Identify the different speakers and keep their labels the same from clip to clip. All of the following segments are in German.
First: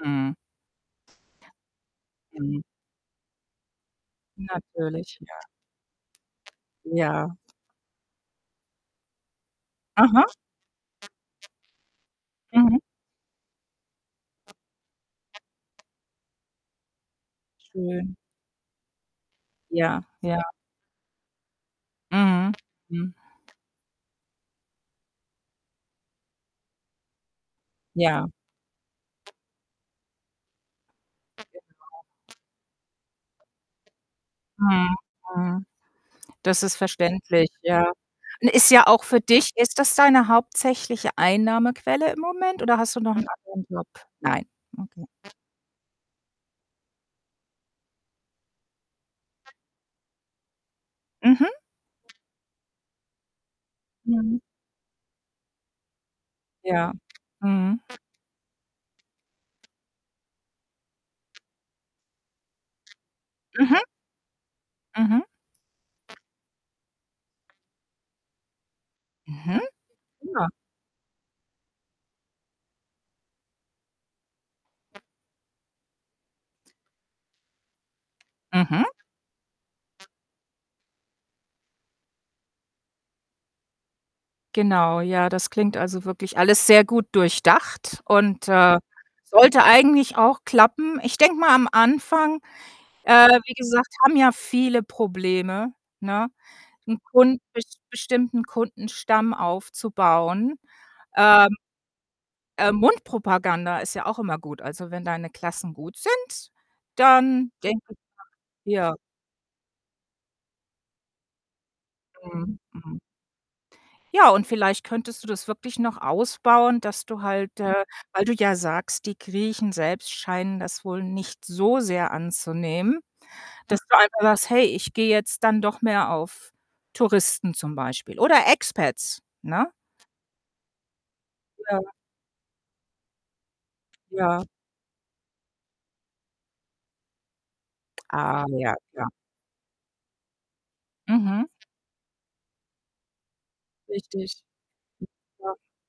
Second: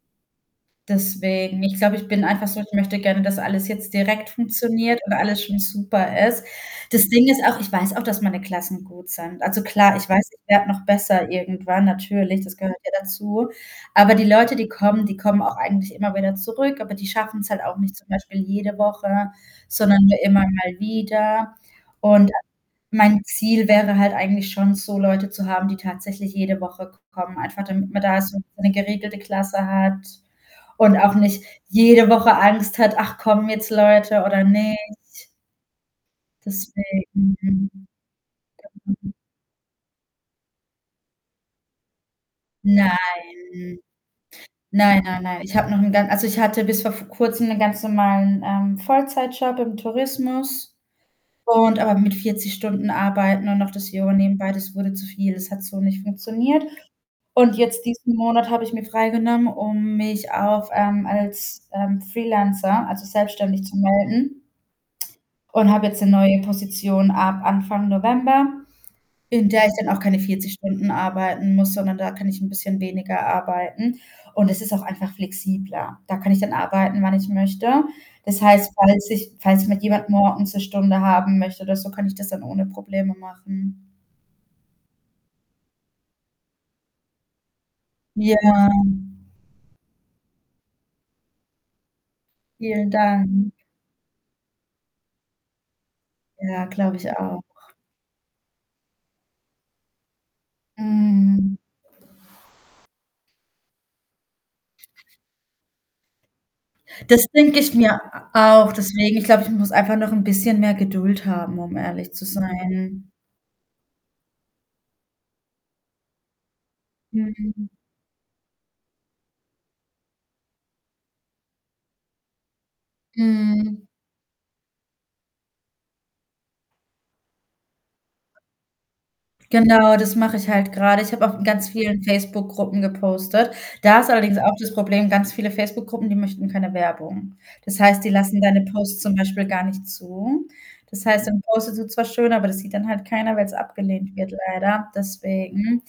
Speaker 1: Mhm.
Speaker 2: Deswegen, ich glaube, ich bin einfach so,
Speaker 1: Mhm.
Speaker 2: ich möchte gerne, dass alles jetzt direkt funktioniert und
Speaker 1: Natürlich, ja.
Speaker 2: alles schon super ist. Das Ding
Speaker 1: Ja.
Speaker 2: ist auch, ich weiß auch, dass meine Klassen gut sind. Also klar, ich
Speaker 1: Aha.
Speaker 2: weiß, ich werde noch besser irgendwann natürlich, das
Speaker 1: Mhm.
Speaker 2: gehört ja dazu. Aber die Leute, die kommen, die kommen auch eigentlich immer wieder zurück, aber die schaffen's halt auch nicht zum
Speaker 1: Schön.
Speaker 2: Beispiel jede Woche,
Speaker 1: Ja.
Speaker 2: sondern nur
Speaker 1: Ja.
Speaker 2: immer mal wieder. Und
Speaker 1: Mhm, mhm.
Speaker 2: mein Ziel wäre halt eigentlich schon so Leute zu haben, die tatsächlich jede Woche k kommen, einfach damit man da
Speaker 1: Ja.
Speaker 2: so 'ne geregelte Klasse hat und auch nicht jede Woche
Speaker 1: Genau.
Speaker 2: Angst hat: „Ach kommen jetzt Leute oder
Speaker 1: Mhm,
Speaker 2: nicht?“
Speaker 1: mhm. Das ist
Speaker 2: Deswegen,
Speaker 1: verständlich,
Speaker 2: hm,.
Speaker 1: ja. Und ist ja auch
Speaker 2: [unintelligible]
Speaker 1: für dich ist das deine hauptsächliche Einnahmequelle im Moment oder
Speaker 2: Nein.
Speaker 1: hast du noch 'n anderen Job? Nein,
Speaker 2: Nein,
Speaker 1: okay.
Speaker 2: nein, nein. Ich habe noch' n gan also, ich hatte bis v vor Kurzem 'nen ganz normalen, ähm, Vollzeitjob im Tourismus
Speaker 1: Mhm.
Speaker 2: und aber mit 40 Stunden arbeiten und noch das Yoga
Speaker 1: Mhm.
Speaker 2: nebenbei, das wurde zu viel. Das hat so nicht funktioniert.
Speaker 1: Ja,
Speaker 2: Und
Speaker 1: mhm.
Speaker 2: jetzt diesen Monat habe ich mir freigenommen, um mich auf ähm, als, ähm, Freelancer also, selbstständig zu
Speaker 1: Mhm.
Speaker 2: melden
Speaker 1: Mhm.
Speaker 2: und habe jetzt 'ne neue Position ab Anfang November, in
Speaker 1: Mhm,
Speaker 2: der ich dann auch keine
Speaker 1: prima.
Speaker 2: 40 Stunden arbeiten muss, sondern da kann ich 'n bisschen weniger arbeiten, und es ist auch einfach flexibler. Da kann ich dann arbeiten, wann ich möchte. Das heißt,
Speaker 1: Mhm.
Speaker 2: falls sich falls mich jemand morgens 'ne Stunde haben möchte oder so, kann ich das dann ohne Probleme machen.
Speaker 1: Genau, ja, das klingt also wirklich alles sehr gut durchdacht
Speaker 2: Ja.
Speaker 1: und, äh, sollte eigentlich auch klappen. Ich denke mal am Anfang,
Speaker 2: Vielen
Speaker 1: äh,
Speaker 2: Dank.
Speaker 1: wie gesagt, haben ja viele Probleme, ne,
Speaker 2: Ja, glaube
Speaker 1: 'n
Speaker 2: ich
Speaker 1: Kun
Speaker 2: auch.
Speaker 1: be bestimmten Kundenstamm aufzubauen, ähm
Speaker 2: Mhm.
Speaker 1: äh, Mundpropaganda ist ja auch immer gut. Also, wenn deine Klassen gut sind,
Speaker 2: Das
Speaker 1: dann
Speaker 2: denke ich
Speaker 1: denke ich
Speaker 2: mir
Speaker 1: doch
Speaker 2: a auch.
Speaker 1: ja.
Speaker 2: Deswegen, ich glaube, ich muss einfach noch 'n bisschen mehr Geduld haben, um ehrlich zu
Speaker 1: Mhm, mhm.
Speaker 2: sein.
Speaker 1: Ja, und vielleicht könntest du das wirklich noch ausbauen, dass du halt
Speaker 2: Mhm.
Speaker 1: äh, weil du ja sagst: „Die Griechen selbst scheinen das wohl nicht so sehr anzunehmen”, dass
Speaker 2: Mhm.
Speaker 1: du einfach sagst: „Hey, ich gehe jetzt dann doch mehr auf Touristen zum Beispiel oder Expats”, ne?
Speaker 2: Genau, das mache ich halt gerade. Ich habe auch in ganz
Speaker 1: Ja.
Speaker 2: vielen Facebook-Gruppen gepostet. Da ist allerdings
Speaker 1: Ja.
Speaker 2: auch das Problem, ganz viele Facebook-Gruppen, die möchten keine Werbung. Das heißt, die lassen
Speaker 1: Ah,
Speaker 2: deine
Speaker 1: ja,
Speaker 2: Posts
Speaker 1: klar.
Speaker 2: zum Beispiel gar nicht zu. Das heißt, dann
Speaker 1: Mhm.
Speaker 2: postest du zwar schön, aber das sieht dann halt keiner, weil's abgelehnt wird
Speaker 1: Richtig.
Speaker 2: leider.
Speaker 1: Ja.
Speaker 2: Deswegen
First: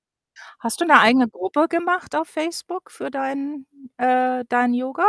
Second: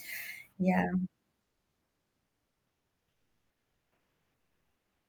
Speaker 1: Hast
Speaker 2: ja.
Speaker 1: du 'ne eigene Gruppe gemacht auf Facebook für dein, äh dein Yoga?